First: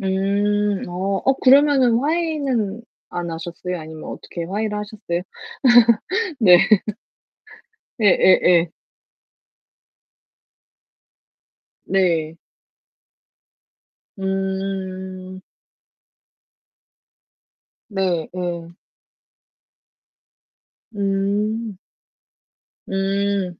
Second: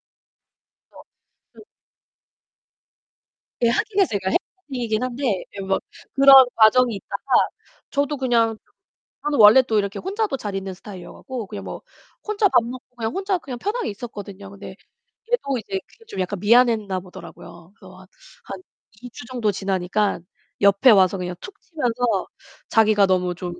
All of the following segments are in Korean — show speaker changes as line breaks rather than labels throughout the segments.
음 어 어
[unintelligible]
그러면은 화해는 안
예,
하셨어요?
하긴
아니면
했어요 그러니까
어떻게 화해를
[unintelligible]
하셨어요?
한데 예 뭐 그런
네.
과정이 있다가 저도 그냥
예예예.
저는 원래 또 이렇게 혼자도 잘 있는 스타일이어가고 그냥 뭐
네.
혼자 밥 먹고 그냥 혼자 그냥 편하게 있었거든요. 근데
음.
얘도 이제 그게 좀 약간 미안했나 보더라고요. 그래서
네,
한
예.
2 주 정도 지나니까 옆에 와서 그냥 툭
음.
치면서 자기가 너무 좀
음.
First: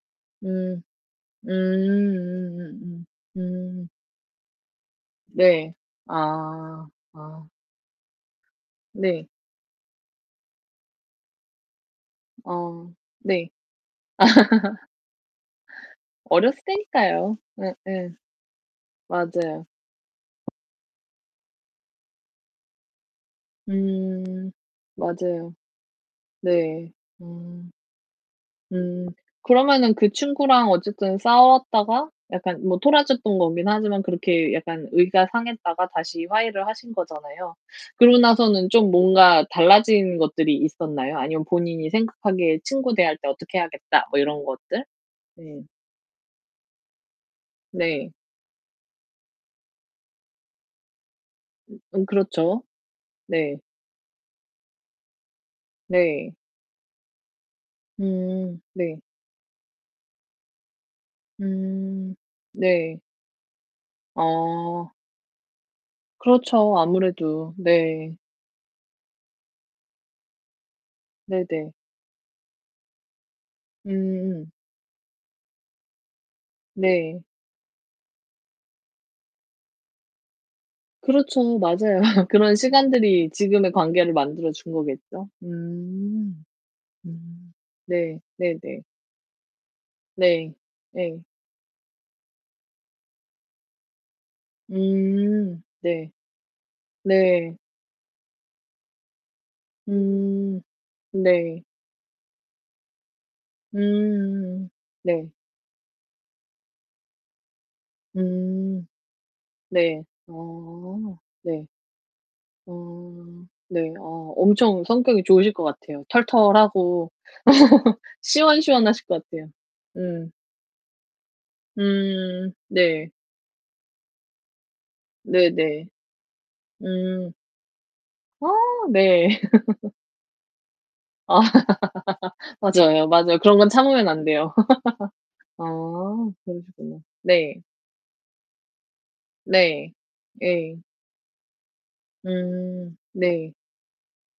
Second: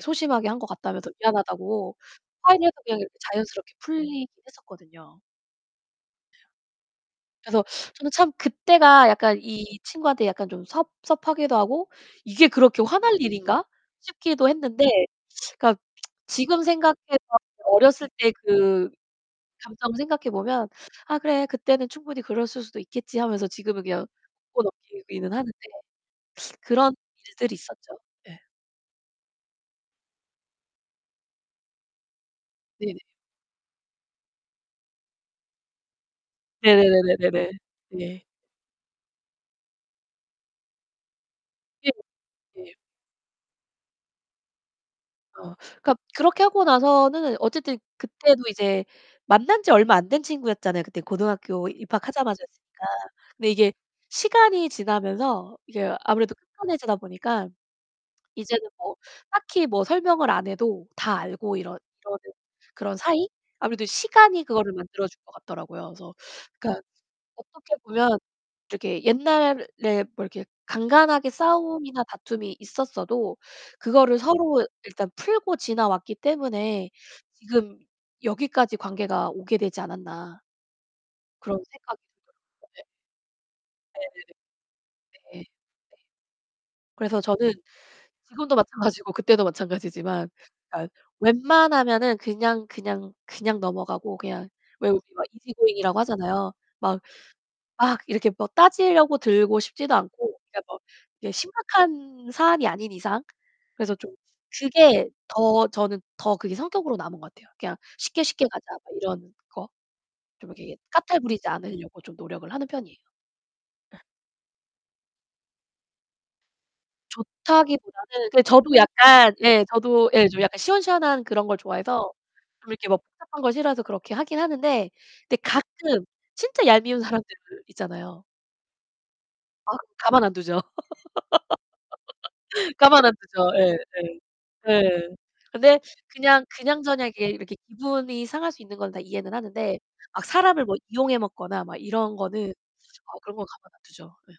소심하게 한 것
음.
같다면서
음
미안하다고 화해를 해서 그냥
음음음.
자연스럽게
음.
풀리긴 했었거든요.
네. 아 아.
그래서 저는 참 그때가
네.
약간 이 친구한테 약간 좀 섭섭하기도 하고, 이게 그렇게
어
화날
네.
일인가 싶기도 했는데, 그러니까
어렸을
지금 생각해
때니까요.
봐도 어렸을
예예.
때 그
맞아요.
감정을 생각해 보면, '아 그래, 그때는 충분히 그랬을 수도 있겠지.' 하면서 지금은 그냥
음
웃고 넘기기는 하는데
맞아요. 네.
그런 일들이
음.
있었죠. 네.
음 그러면 그 친구랑 어쨌든 싸웠다가 약간 뭐
네네.
토라졌던 거긴 하지만 그렇게 약간 의가 상했다가 다시 화해를 하신
네네네네네네.
거잖아요. 그러고
네.
나서는 좀 뭔가 달라진 것들이 있었나요? 아니면 본인이
예,
생각하기에
예.
친구 대할 때 어떻게 해야겠다, 뭐 이런 것들?
어
네.
그러니까 그렇게 하고 나서는 어쨌든
네.
그때도 이제 만난 지 얼마 안 된 친구였잖아요. 그때 고등학교
응 그렇죠.
입학하자마자였으니까. 근데
네.
이게 시간이 지나면서 이게 아무래도
네.
[unintelligible] 편해지다 보니까.
음
이제는 뭐
네.
딱히 뭐 설명을 안 해도 다 알고 이러
음
이러는 그런
네.
사이? 아무래도 시간이 그거를
어.
만들어준 것 같더라고요. 그래서
그렇죠,
그러니까
아무래도.
어떻게
네.
보면 이렇게 옛날에 뭐 이렇게 간간하게
네, 네.
싸움이나 다툼이 있었어도 그거를
음.
서로 일단 풀고 지나왔기 때문에
네.
지금 여기까지 관계가 오게 되지 않았나
그렇죠,
그런 생각이
맞아요. 그런
들더라고요. 네.
시간들이 지금의
네.
관계를 만들어 준 거겠죠.
예. 네.
음.
그래서 저는
음 네,
지금도
네, 네.
마찬가지고 그때도 마찬가지지만
네.
그니까
네.
웬만하면은 그냥, 그냥, 그냥 넘어가고 왜 우리 막
음
이지고잉이라고
네.
하잖아요. 막,
네.
막 이렇게 뭐 따지려고 들고 싶지도 않고 그니까
음
뭐
네.
심각한 사안이 아닌 이상. 그래서 좀
음
그게
네.
더 저는 더 그게 성격으로 남은 것 같아요. 그냥 쉽게 쉽게 가자
음.
뭐 이런 거.
네.
좀 이렇게
어
까탈부리지
네.
않으려고 좀 노력을 하는 편이에요.
어 네,
네.
어 엄청 성격이 좋으실 것 같아요. 털털하고
좋다기보다는 그 저도
시원시원하실 것
약간
같아요.
예, 저도 예
음.
좀 약간 시원시원한 그런 걸 좋아해서
음
좀 이렇게 뭐
네.
복잡한 걸 싫어해서 그렇게 하긴 하는데 근데
네, 네.
가끔 진짜 얄미운 사람들
음.
있잖아요.
아, 네.
아, 가만 안 두죠.
아.
가만
맞아요,
안
맞아요.
두죠.
그런 건
예예.
참으면 안 돼요.
예.
아
근데 그냥
그러시구나.
그냥저냥 이렇게 이렇게
네.
기분이 상할 수 있는 건 다 이해는 하는데
네.
막 사람을 뭐
예.
이용해 먹거나 막 이런 거는
음
어 그런 건
네.
가만 안 두죠. 예.